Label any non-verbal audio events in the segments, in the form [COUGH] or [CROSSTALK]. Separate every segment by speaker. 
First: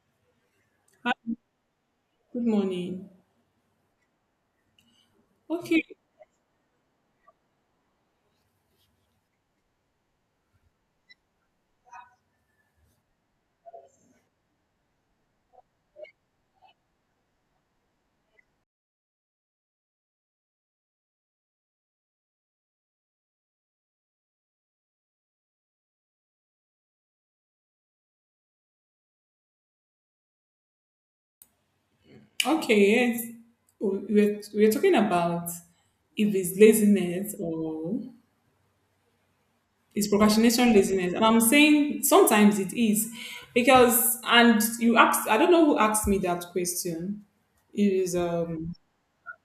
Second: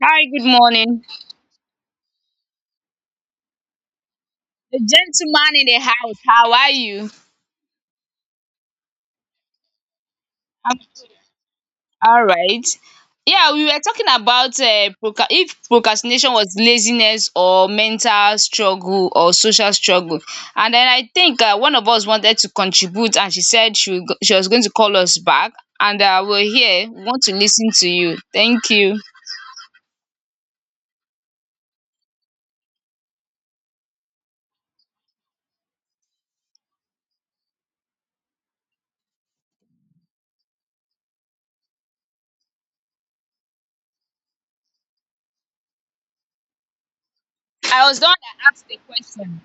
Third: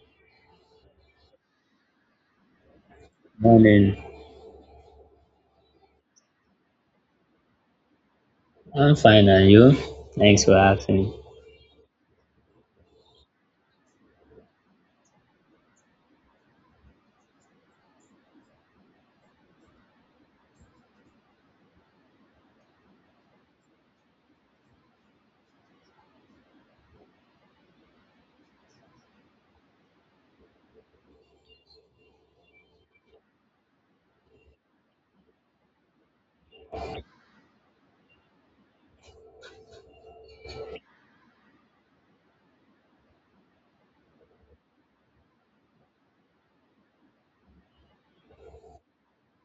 Speaker 1: Hi, good morning.
Speaker 2: Hi, good morning.
Speaker 3: Morning.
Speaker 1: The gentleman in the
Speaker 2: Okay,
Speaker 1: house, how are you?
Speaker 3: I'm fine, and you? Thanks for
Speaker 1: I'm
Speaker 3: asking.
Speaker 1: all right. Yeah, we were talking about if procrastination was laziness or mental struggle or social struggle. And then I think one of us wanted to contribute and she said she was going to call us back. And we're here. We want to listen to you. Thank you.
Speaker 2: okay, yes. We're talking about if it's laziness or it's procrastination laziness. And I'm saying sometimes it is because, and you asked, I don't know who asked me that question. It
Speaker 1: I was the one
Speaker 2: is,
Speaker 1: that asked the question.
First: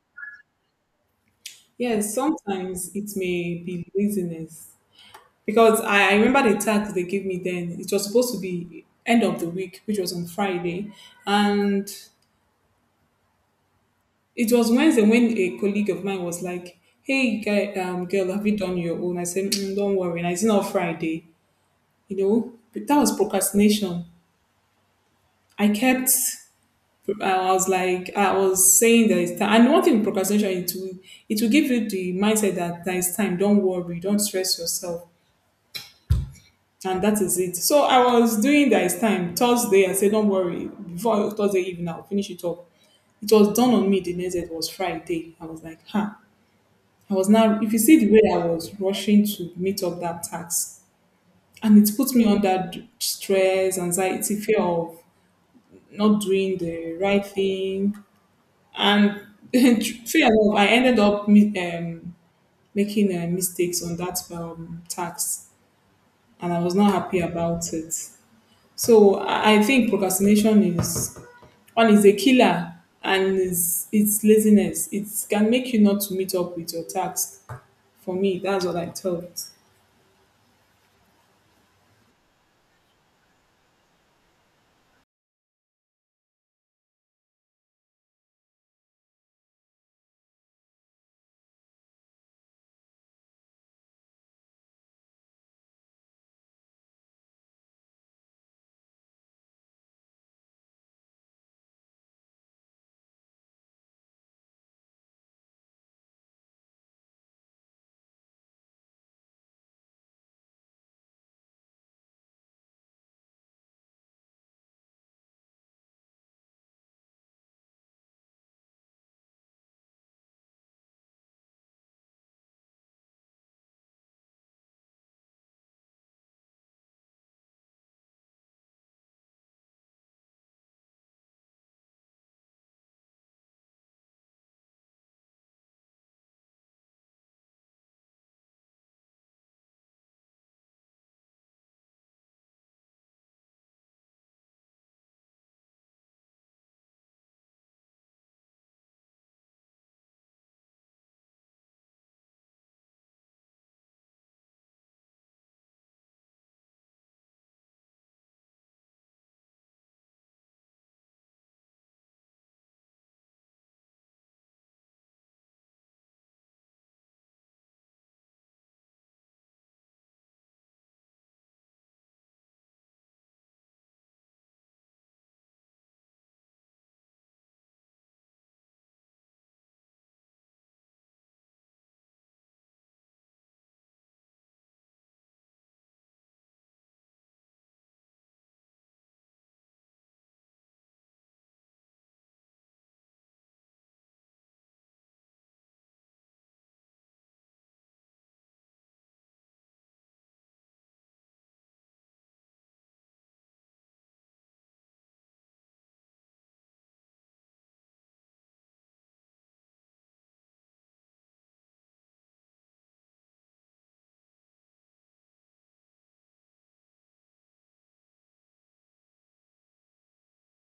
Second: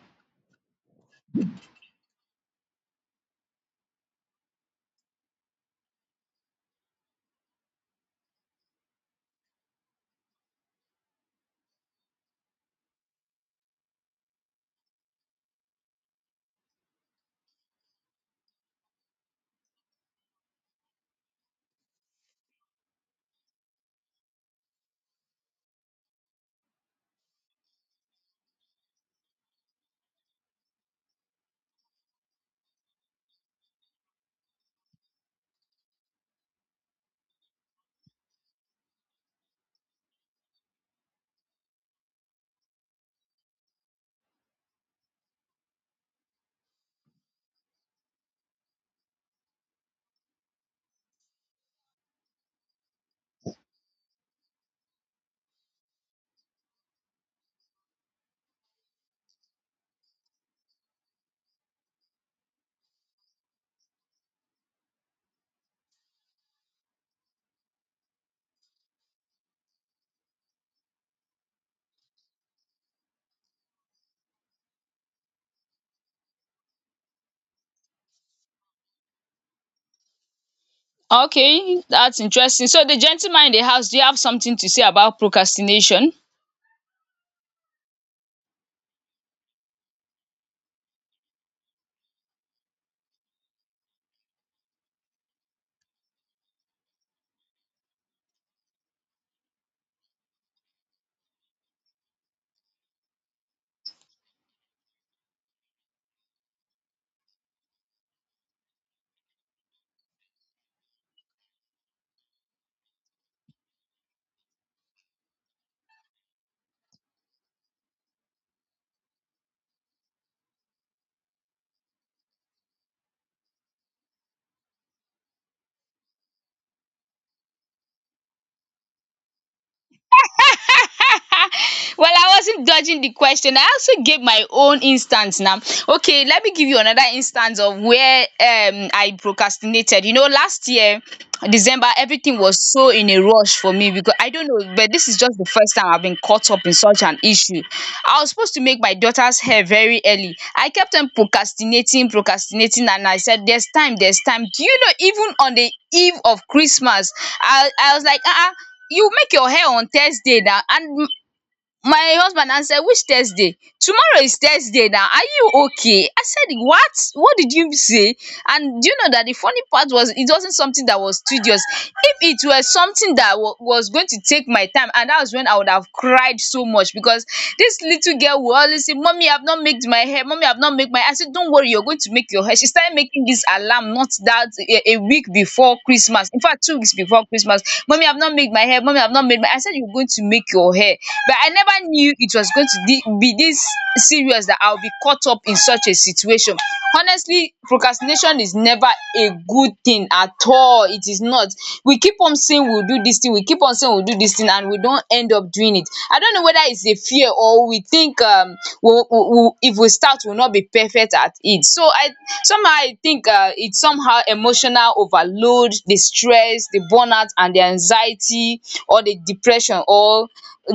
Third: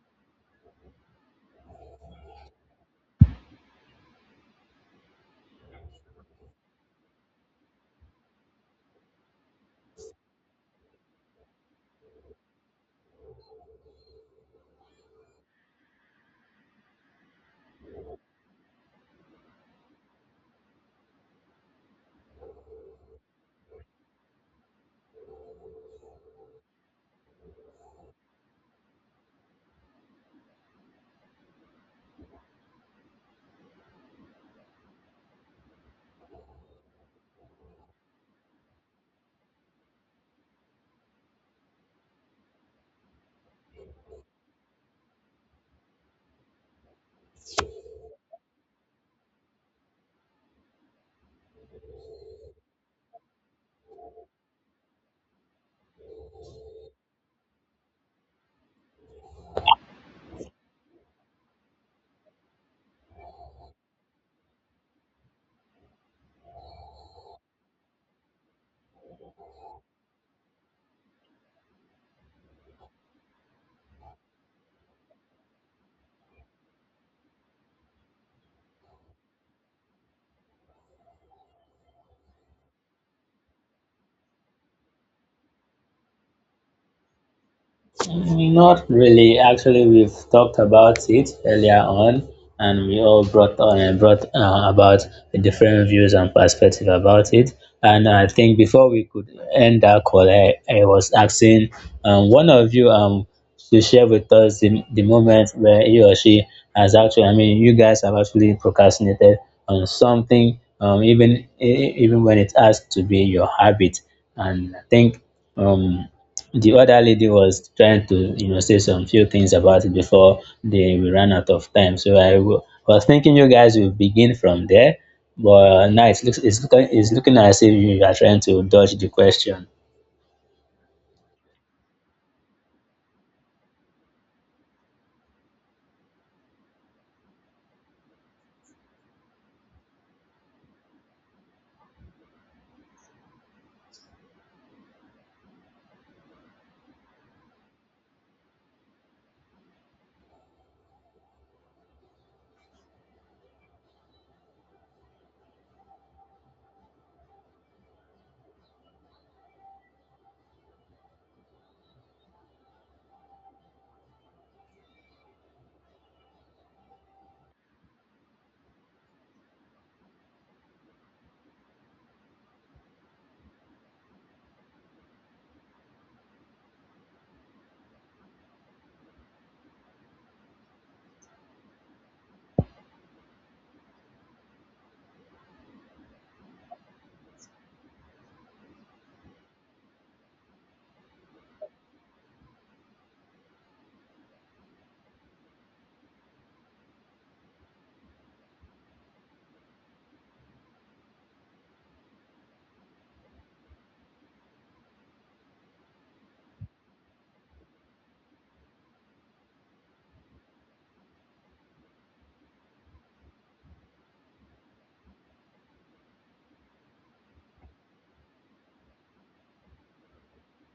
Speaker 2: yes, sometimes it may be laziness because I remember the task they gave me then. It was supposed to be end of the week, which was on Friday. And it was Wednesday when a colleague of mine was like, "Hey, guy, girl, have you done your own?" I said, mm, "Don't worry, it's not Friday." You know, but that was procrastination. I kept. I was like, I was saying that it's time. And one thing with procrastination, it will give you the mindset that there is time. Don't worry, don't stress yourself, and that is it. So I was doing that it's time. Thursday, I said, "Don't worry." Before Thursday evening, I'll finish it up. It was done on me. The next day was Friday. I was like, "Huh." I was now, if you see the way I was rushing to meet up that task, and it put me under stress, anxiety, fear of not doing the right thing, and [LAUGHS] fear of I ended up making mistakes on that task, and I was not happy about it. So I think procrastination is one is a killer, and it's laziness. It can make you not to meet up with your task. For me, that's what I thought.
Speaker 1: Okay, that's interesting. So, the gentleman in the house, do you have something to say about procrastination?
Speaker 3: Not really. Actually, we've talked about it earlier on, and we all brought on and brought about different views and perspective about it. And I think before we could end our call, I was asking one of you to share with us the moment where he or she has actually, I mean, you guys have actually procrastinated on something, even even when it has to be your habit. And I think um the other lady was trying to, you know, say some few things about it before they we ran out of time. So was thinking you guys will begin from there, but now it's looking as if you are trying to dodge the question.
Speaker 1: [LAUGHS] Well, I wasn't dodging the question. I also gave my own instance now. Okay, let me give you another instance of where I procrastinated. You know, last year December everything was so in a rush for me because I don't know, but this is just the first time I've been caught up in such an issue. I was supposed to make my daughter's hair very early. I kept on procrastinating, procrastinating, and I said, "There's time, there's time." Do you know even on the eve of Christmas, I was like, "Ah." You make your hair on Thursday now, and my husband answered, said, "Which Thursday? Tomorrow is Thursday now. Are you okay?" I said, what did you say? And do you know that the funny part was it wasn't something that was tedious. If it were something that was going to take my time, and that was when I would have cried so much, because this little girl will always say, "Mommy, I've not made my hair. Mommy, I've not made my hair." I said, "Don't worry, you're going to make your hair." She started making this alarm, not that a week before Christmas, in fact 2 weeks before Christmas. "Mommy, I've not made my hair. Mommy, I've not made my—" I said, "You're going to make your hair." But I never knew it was going to be this serious, that I'll be caught up in such a situation. Honestly, procrastination is never a good thing at all. It is not. We keep on saying thing, we'll do this thing, we keep on saying we'll do this thing, and we don't end up doing it. I don't know whether it's a fear, or we think we will, if we start, we'll not be perfect at it. So I somehow I think it's somehow emotional overload, the stress, the burnout, and the anxiety, or the depression, or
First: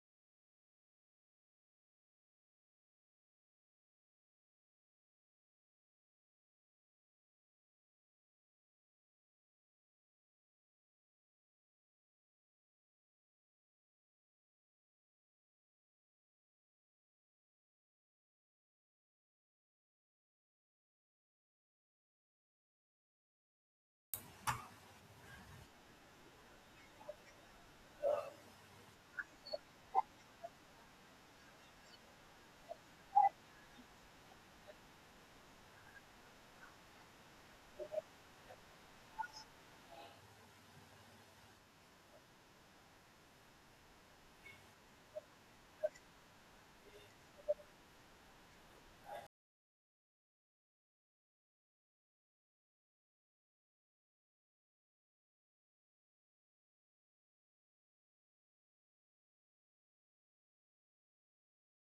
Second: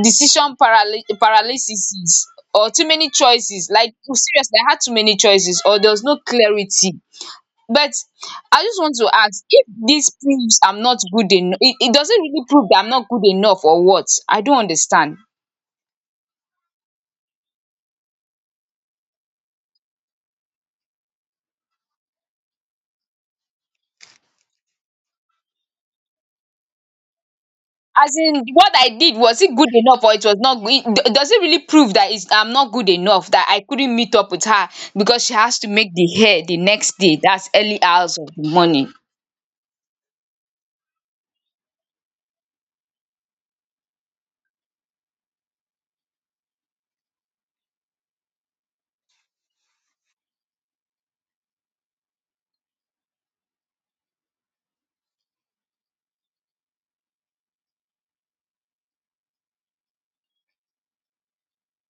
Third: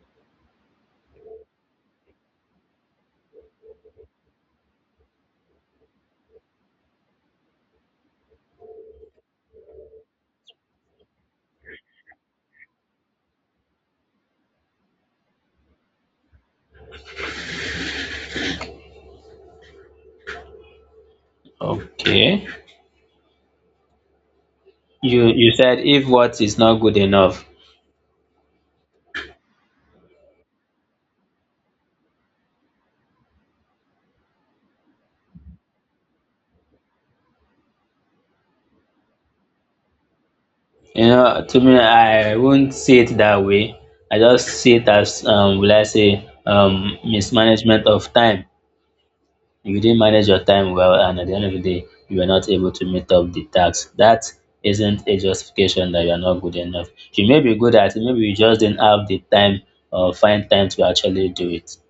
Speaker 1: decision paralysis, or too many choices. Like seriously, I had too many choices, or there was no clarity. But I just want to ask if this proves I'm not good enough. It doesn't really prove that I'm not good enough, or what? I don't understand.
Speaker 3: Okay. You said if what is not good enough.
Speaker 1: As in, what I did, was it good enough or it was not good? Does it really prove that I'm not good enough, that I couldn't meet up with her because she has to make the hair the next day? That's early hours of the morning.
Speaker 3: You know, to me I won't see it that way. I just see it as will I say mismanagement of time. If you didn't manage your time well and at the end of the day you were not able to meet up the task, that isn't a justification that you are not good enough. You may be good at it, maybe you just didn't have the time or find time to actually do it, so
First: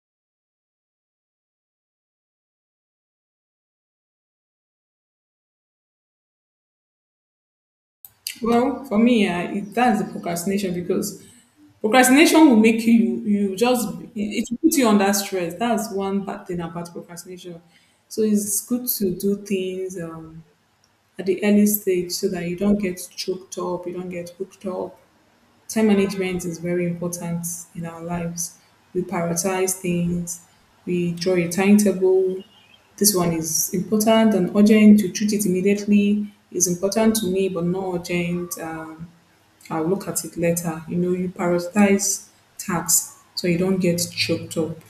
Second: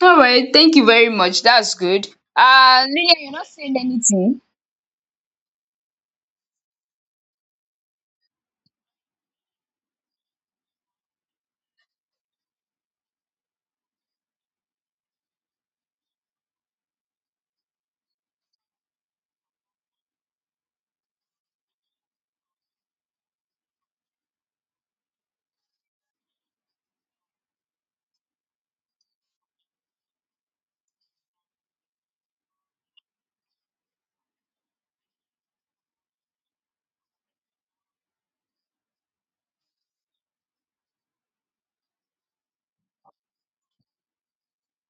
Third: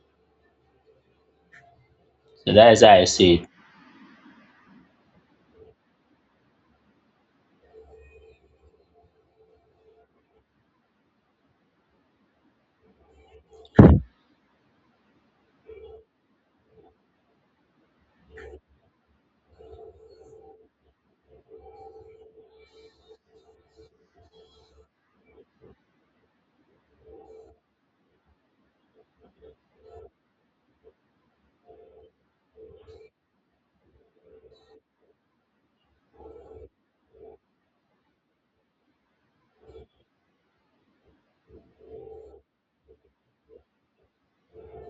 Speaker 1: All right, thank you very much. That's good.
Speaker 3: that is how I
Speaker 1: Lillian, you're
Speaker 3: see it.
Speaker 1: not saying anything.
Speaker 2: Well, for me, it, that's the procrastination because procrastination will make you just it will put you under stress. That's one bad thing about procrastination. So it's good to do things at the early stage so that you don't get choked up, you don't get hooked up. Time management is very important in our lives. We prioritize things. We draw a timetable. This one is important and urgent to treat it immediately. It's important to me, but not urgent. I'll look at it later. You know, you prioritize tasks so you don't get choked up.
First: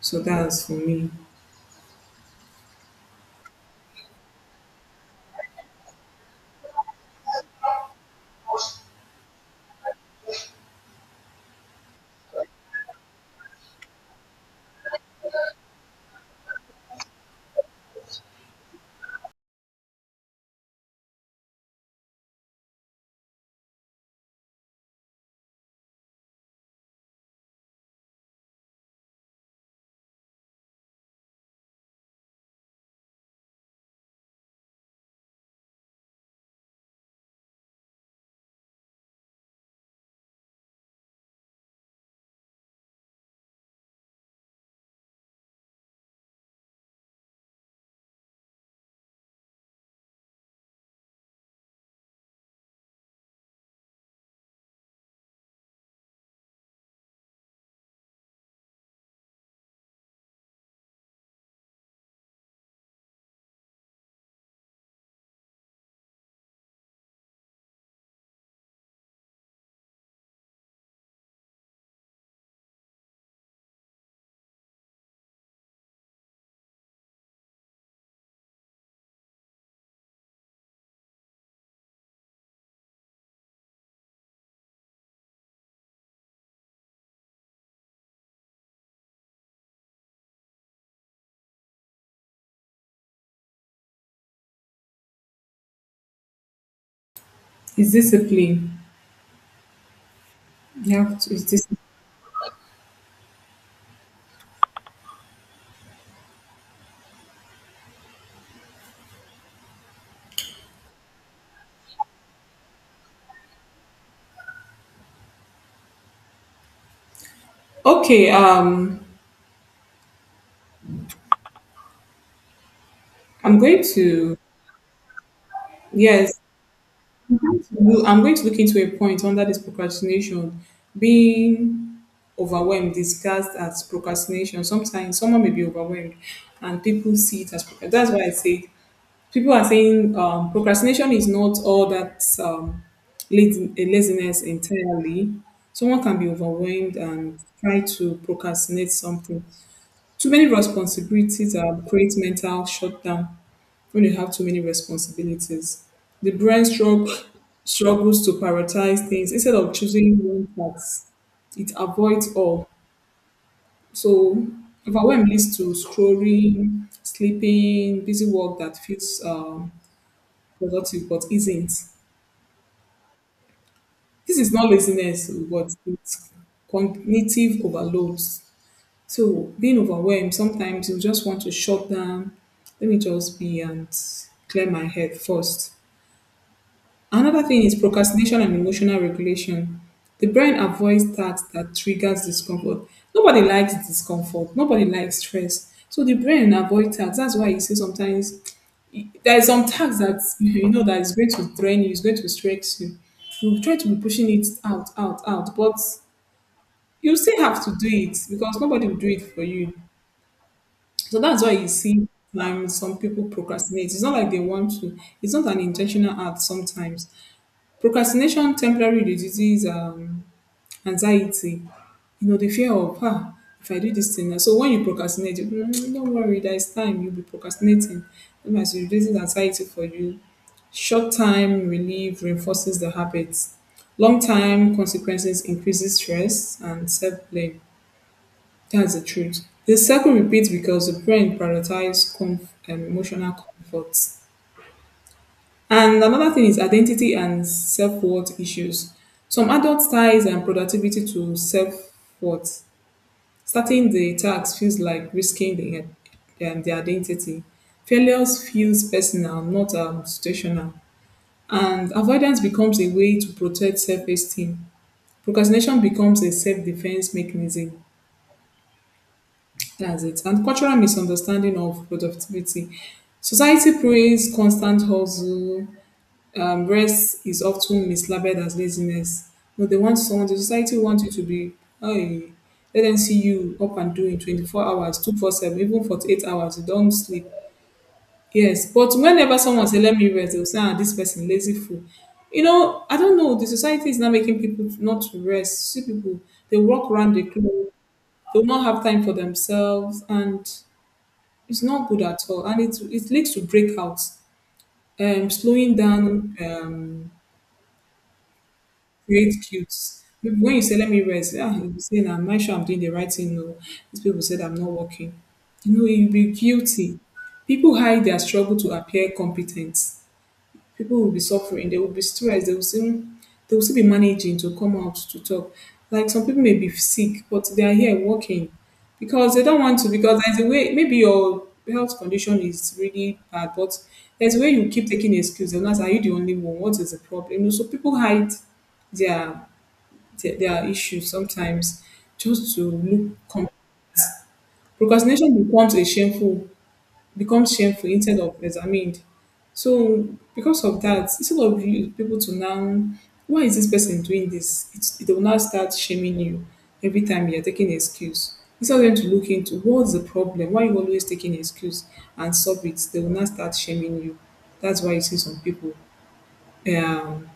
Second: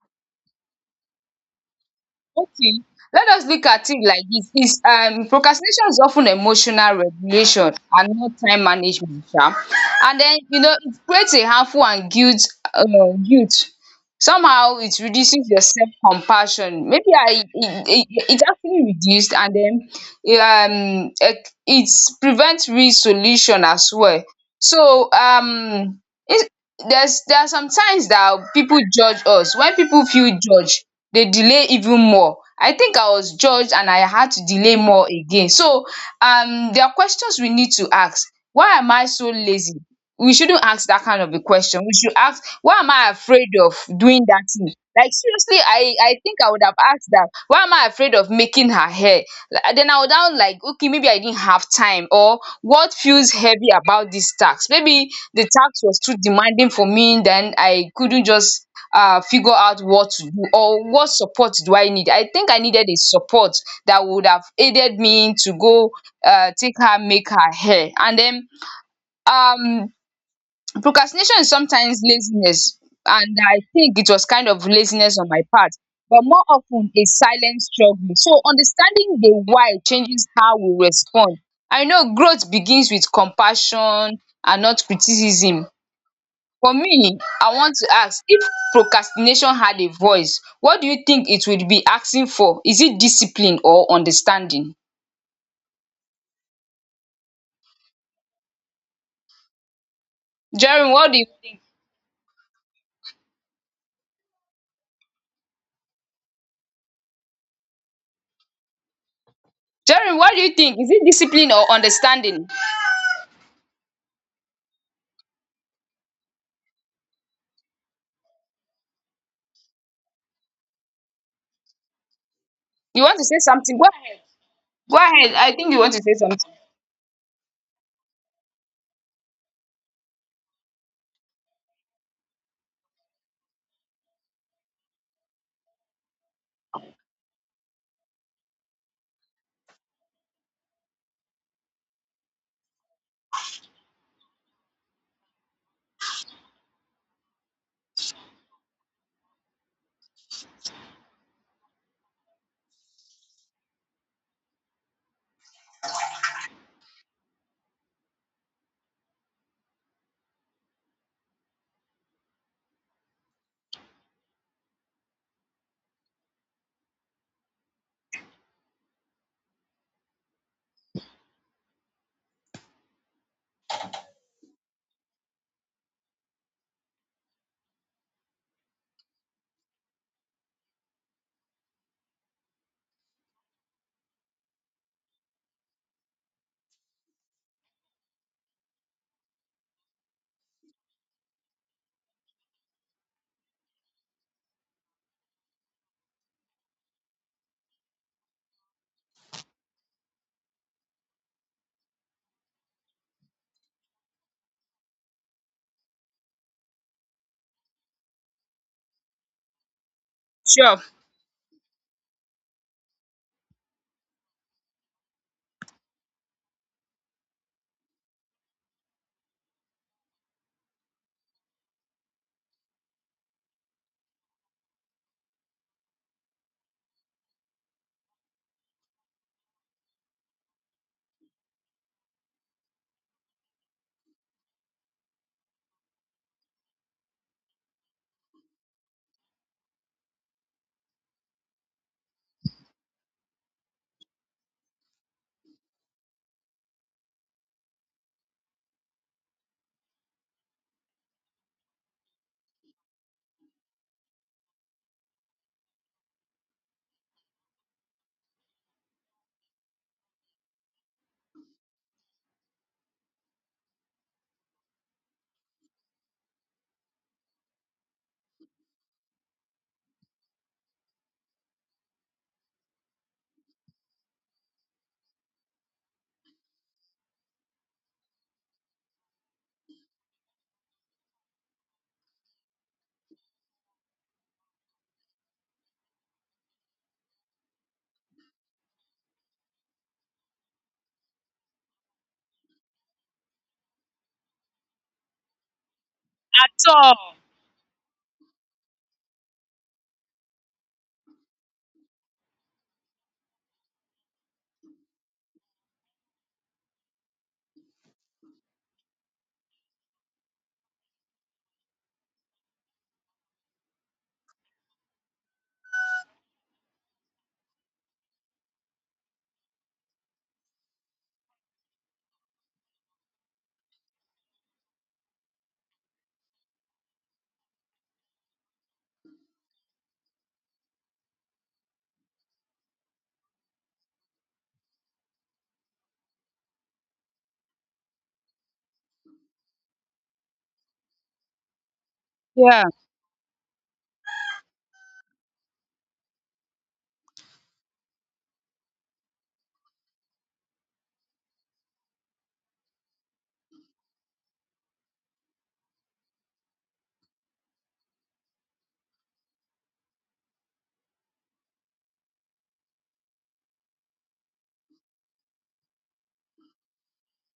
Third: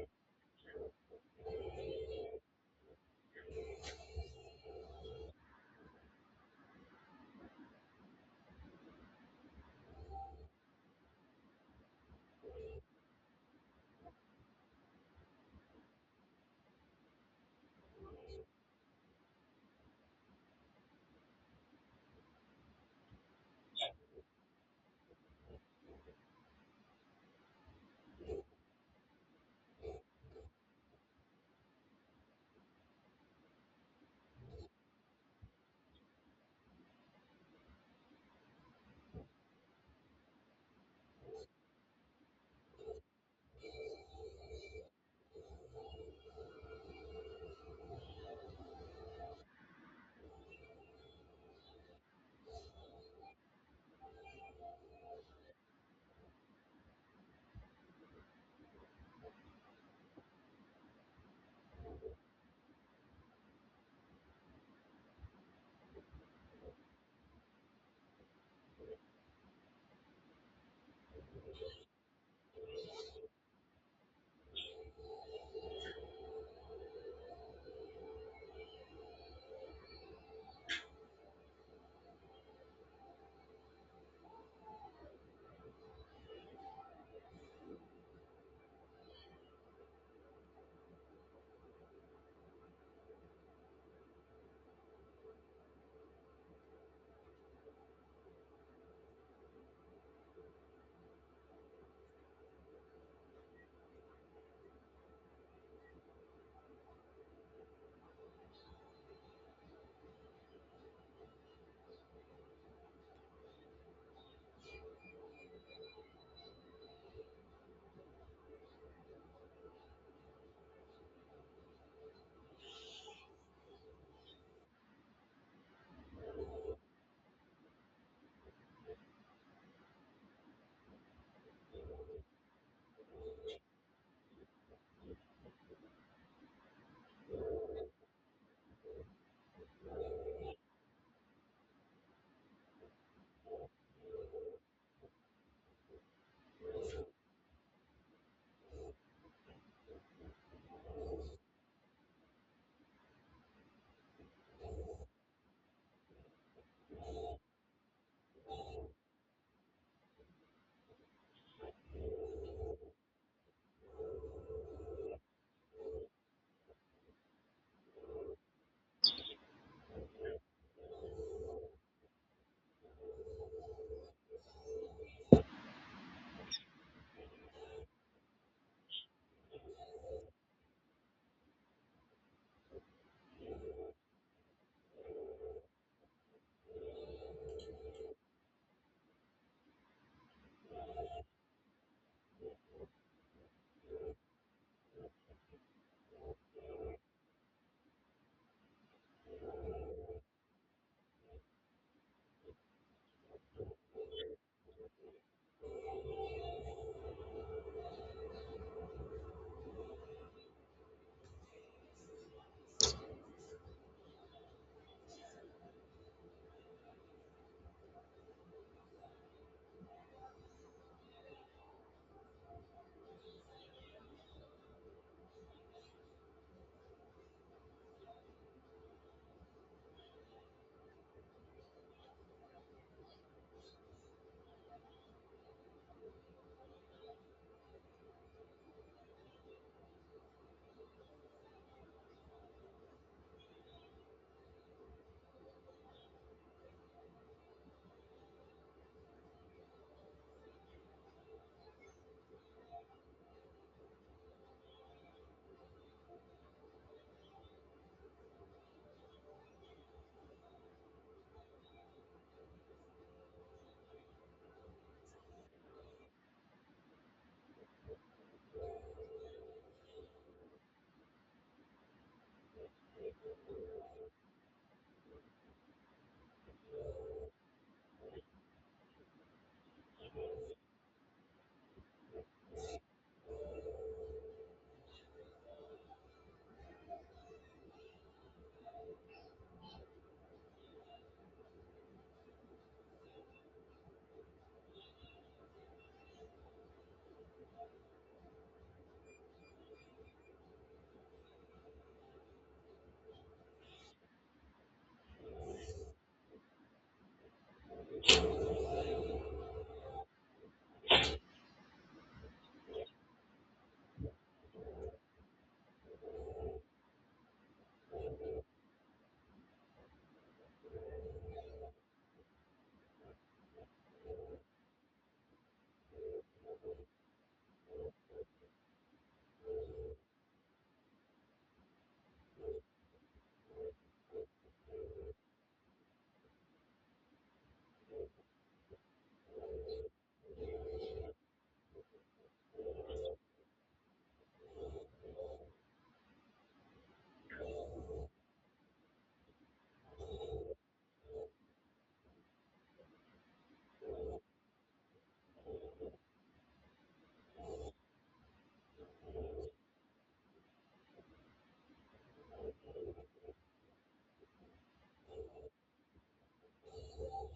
Speaker 2: So that's for me.
Speaker 1: Okay, let us look at it like this. Is procrastination is often emotional regulation and not time management, sha. And then you know it creates a harmful and guilt uh, guilt. Somehow it reduces your self compassion. Maybe I it actually reduced. And then it prevents resolution as well. So it, there's— there are some times that people judge us. When people feel judged, they delay even more. I think I was judged and I had to delay more again. So there are questions we need to ask. Why am I so lazy? We shouldn't ask that kind of a question. We should ask, why am I afraid of doing that thing? Like seriously, I think I would have asked that: why am I afraid of making her hair? Like then I would now like, okay, maybe I didn't have time, or what feels heavy about this tax? Maybe the tax was too demanding for me, then I couldn't just figure out what to do, or what support do I need. I think I needed a support that would have aided me to go take her, make her hair. And then um, procrastination is sometimes laziness. And I think it was kind of laziness on my part, but more often a silent struggle. So understanding the why changes how we respond. I know growth begins with compassion and not criticism. For me, I want to ask, if procrastination had a voice, what do you think it would be asking for? Is it discipline or understanding?
Speaker 2: It's discipline.
Speaker 1: Jerry,
Speaker 2: You
Speaker 1: what
Speaker 2: have
Speaker 1: do you
Speaker 2: to. It's
Speaker 1: think?
Speaker 2: discipline.
Speaker 1: Jerry, what do you think? Is it discipline or understanding?
Speaker 2: Okay.
Speaker 1: You want to say
Speaker 2: I'm
Speaker 1: something?
Speaker 2: going
Speaker 1: Go ahead.
Speaker 2: to
Speaker 1: Go ahead. I think you want to say something.
Speaker 2: yes, I'm going to look into a point under this procrastination being overwhelmed disguised as procrastination. Sometimes someone may be overwhelmed, and people see it as procrastination. That's why I say people are saying procrastination is not all that laziness entirely. Someone can be overwhelmed and try to procrastinate something. Too many responsibilities create mental shutdown when you have too many responsibilities. The brain struggles to prioritize things instead of choosing one task it avoids all. So overwhelm leads to scrolling, sleeping, busy work that feels productive, but isn't. This is not laziness, but it's cognitive overload. So being overwhelmed, sometimes you just want to shut down. Let me just be and clear my head first. Another thing is procrastination and emotional regulation. The brain avoids tasks that triggers discomfort. Nobody likes discomfort. Nobody likes stress. So the brain avoids tasks. That's why you see sometimes there's some tax that [LAUGHS] you know that is going to drain you, is going to stress you. You try to be pushing it out, out, out, but you still have to do it because nobody will do it for you.
Speaker 1: Sure.
Speaker 2: So that's why you see some people procrastinate. It's not like they want to. It's not an intentional act sometimes. Procrastination temporarily reduces anxiety. You know, the fear of, ah, if I do this thing. So when you procrastinate, you, "Mm, don't worry, there is time. You'll be procrastinating. That means it reduces anxiety for you. Short time relief reinforces the habits. Long time consequences increases stress and self blame. That's the truth. The cycle repeats because the brain prioritizes emotional comfort. And another thing is identity and self worth issues. Some adults ties and productivity to self worth. Starting the task feels like risking the identity. Failures feels personal, not situational. And avoidance becomes a way to protect self esteem. Procrastination becomes a self defense mechanism. That's it. And cultural misunderstanding of productivity. Society praise constant hustle. Rest is often mislabeled as laziness. But they want someone, the society wants you to be, hey, let them see you up and doing 24 hours, 2 four 7, even 48 hours. You don't sleep. Yes, but whenever someone say let me rest, they'll say, ah, this person lazy fool. You know, I don't know. The society is now making people not to rest. See people, they
Speaker 1: That's
Speaker 2: walk
Speaker 1: all.
Speaker 2: around the clock, they'll not have time for themselves, and it's not good at all. And it leads to breakouts, slowing down, create cues. Maybe when you say let me rest, ah, you'll be saying, I'm not sure I'm doing the right thing. No, these people said I'm not working. You know, you'll be guilty. People hide their struggle to appear competent, people will be suffering, they will be stressed, they will still be managing to come out to talk. Like some people may be sick, but they are here working because they don't want to. Because there's a way, maybe your health condition is really bad, but there's a way you keep taking excuses. And that's are you the only one? What is the problem? You know, so people hide their their issues sometimes just
Speaker 1: Yeah.
Speaker 2: to look competent. Procrastination becomes shameful instead of examined. So because of that, instead of you people to now, why is this person doing this? It's, they will now start shaming you every time you're taking an excuse. Instead of them to look into what's the problem, why you always taking an excuse and solve it, they will now start shaming you. That's why you see some people um,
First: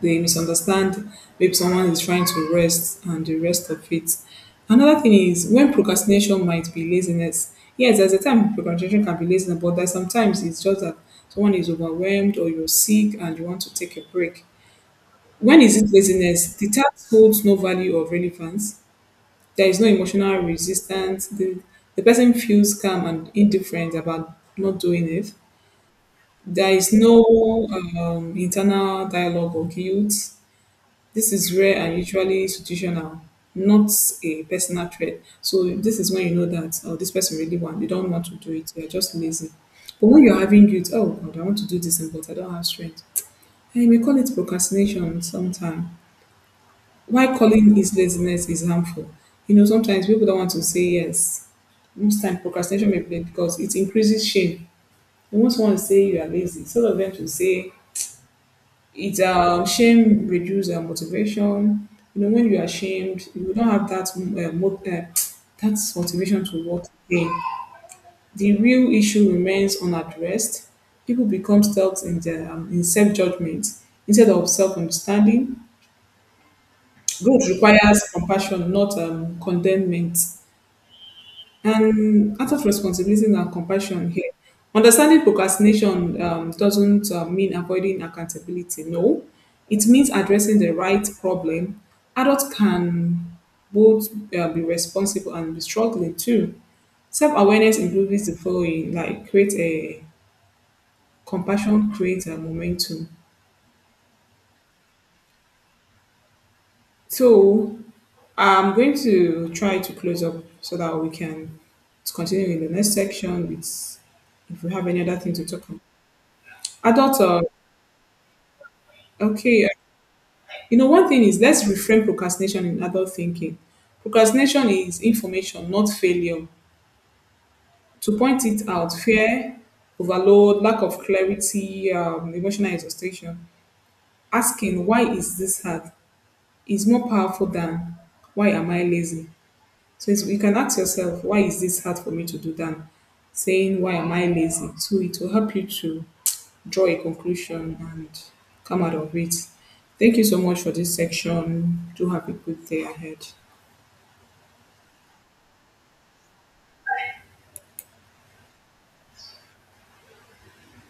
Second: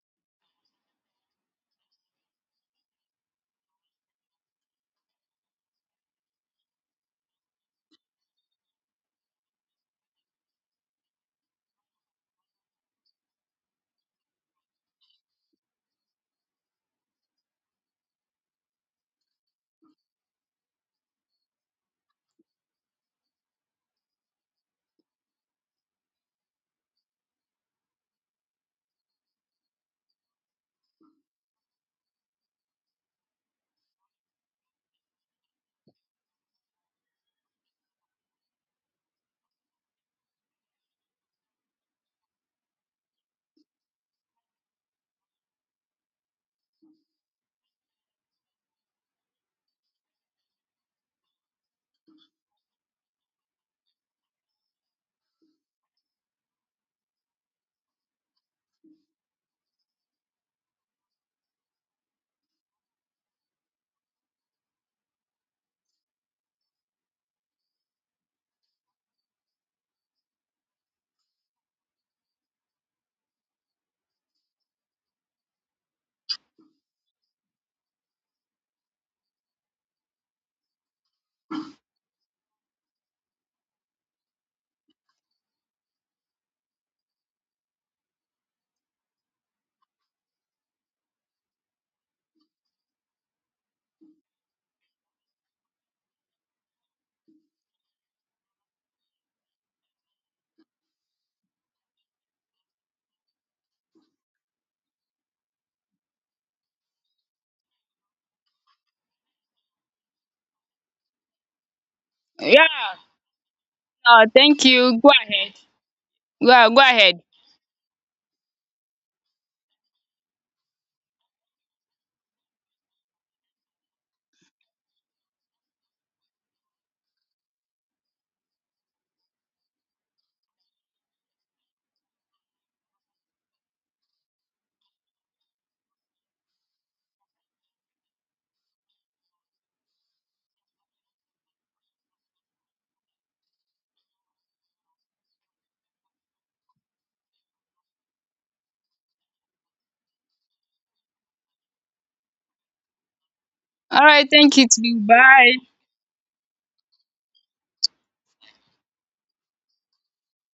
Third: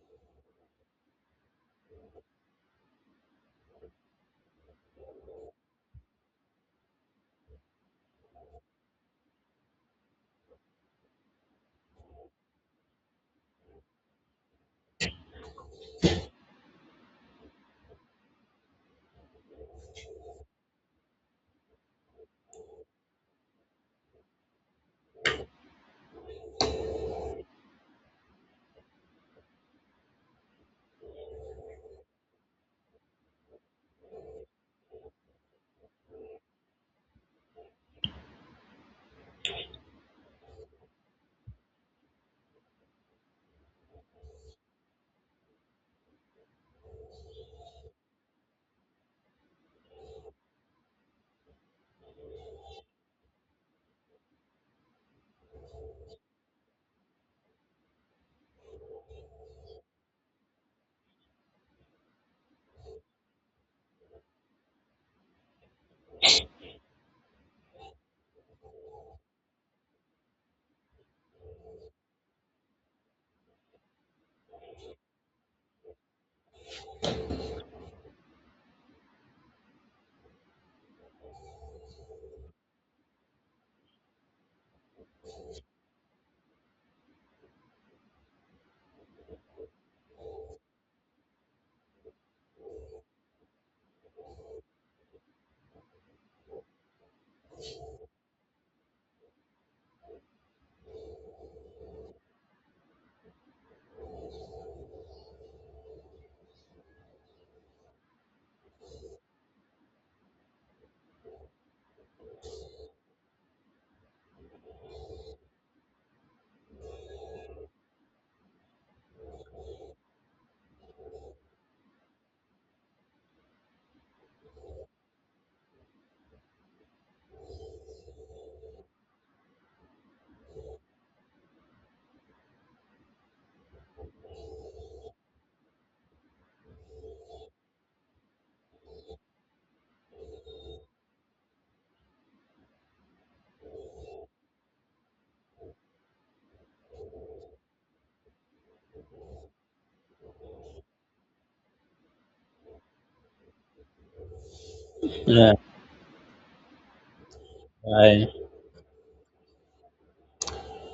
Speaker 2: they misunderstand maybe someone is trying to rest and the rest of it. Another thing is when procrastination might be laziness, yes, there's a time procrastination can be laziness but there's sometimes it's just that someone is overwhelmed or you're sick and you want to take a break. When is it laziness? The task holds no value or relevance, there is no emotional resistance, the person feels calm and indifferent about not doing it, there is no internal dialogue or guilt. This is rare and usually institutional, not a personal trait. So this is when you know that oh, this person really want they don't want to do it. They are just lazy. But when you're having guilt, oh God, I want to do this thing, but I don't have strength. And you may call it procrastination sometimes. Why calling is laziness is harmful? You know, sometimes people don't want to say yes. Most time procrastination may be because it increases shame. They want someone to say you are lazy. Instead of them to say it, shame reduce motivation. You know, when you are ashamed, you don't have that that motivation to work again. The real issue remains unaddressed. People become stuck in their in self judgment instead of self understanding. Growth requires compassion, not condemnment. And out of responsibility and compassion here, understanding procrastination doesn't mean avoiding accountability. No, it means addressing the right problem. Adults can both be responsible and be struggling too. Self awareness includes the following like create a compassion, create a momentum. So I'm going to try to close up so that we can continue in the next
Speaker 1: Yeah.
Speaker 2: section with if
Speaker 1: Thank
Speaker 2: we have
Speaker 1: you.
Speaker 2: any
Speaker 1: Go
Speaker 2: other thing to
Speaker 1: ahead.
Speaker 2: talk about.
Speaker 1: Yeah, go
Speaker 2: Adult,
Speaker 1: ahead.
Speaker 2: okay. uh, you know, one thing is let's reframe procrastination in adult thinking. Procrastination is information, not failure. To point it out, fear, overload, lack of clarity, emotional exhaustion. Asking why is this hard is more powerful than why am I lazy. So it's, you can ask yourself why is this hard for me to do than saying why am I lazy. So it will help you to draw a conclusion and come out of it. Thank you so much for this section. Do have a good day ahead.
Speaker 1: All right. Thank you. Too.
Speaker 3: Yeah,
Speaker 1: Bye.
Speaker 3: I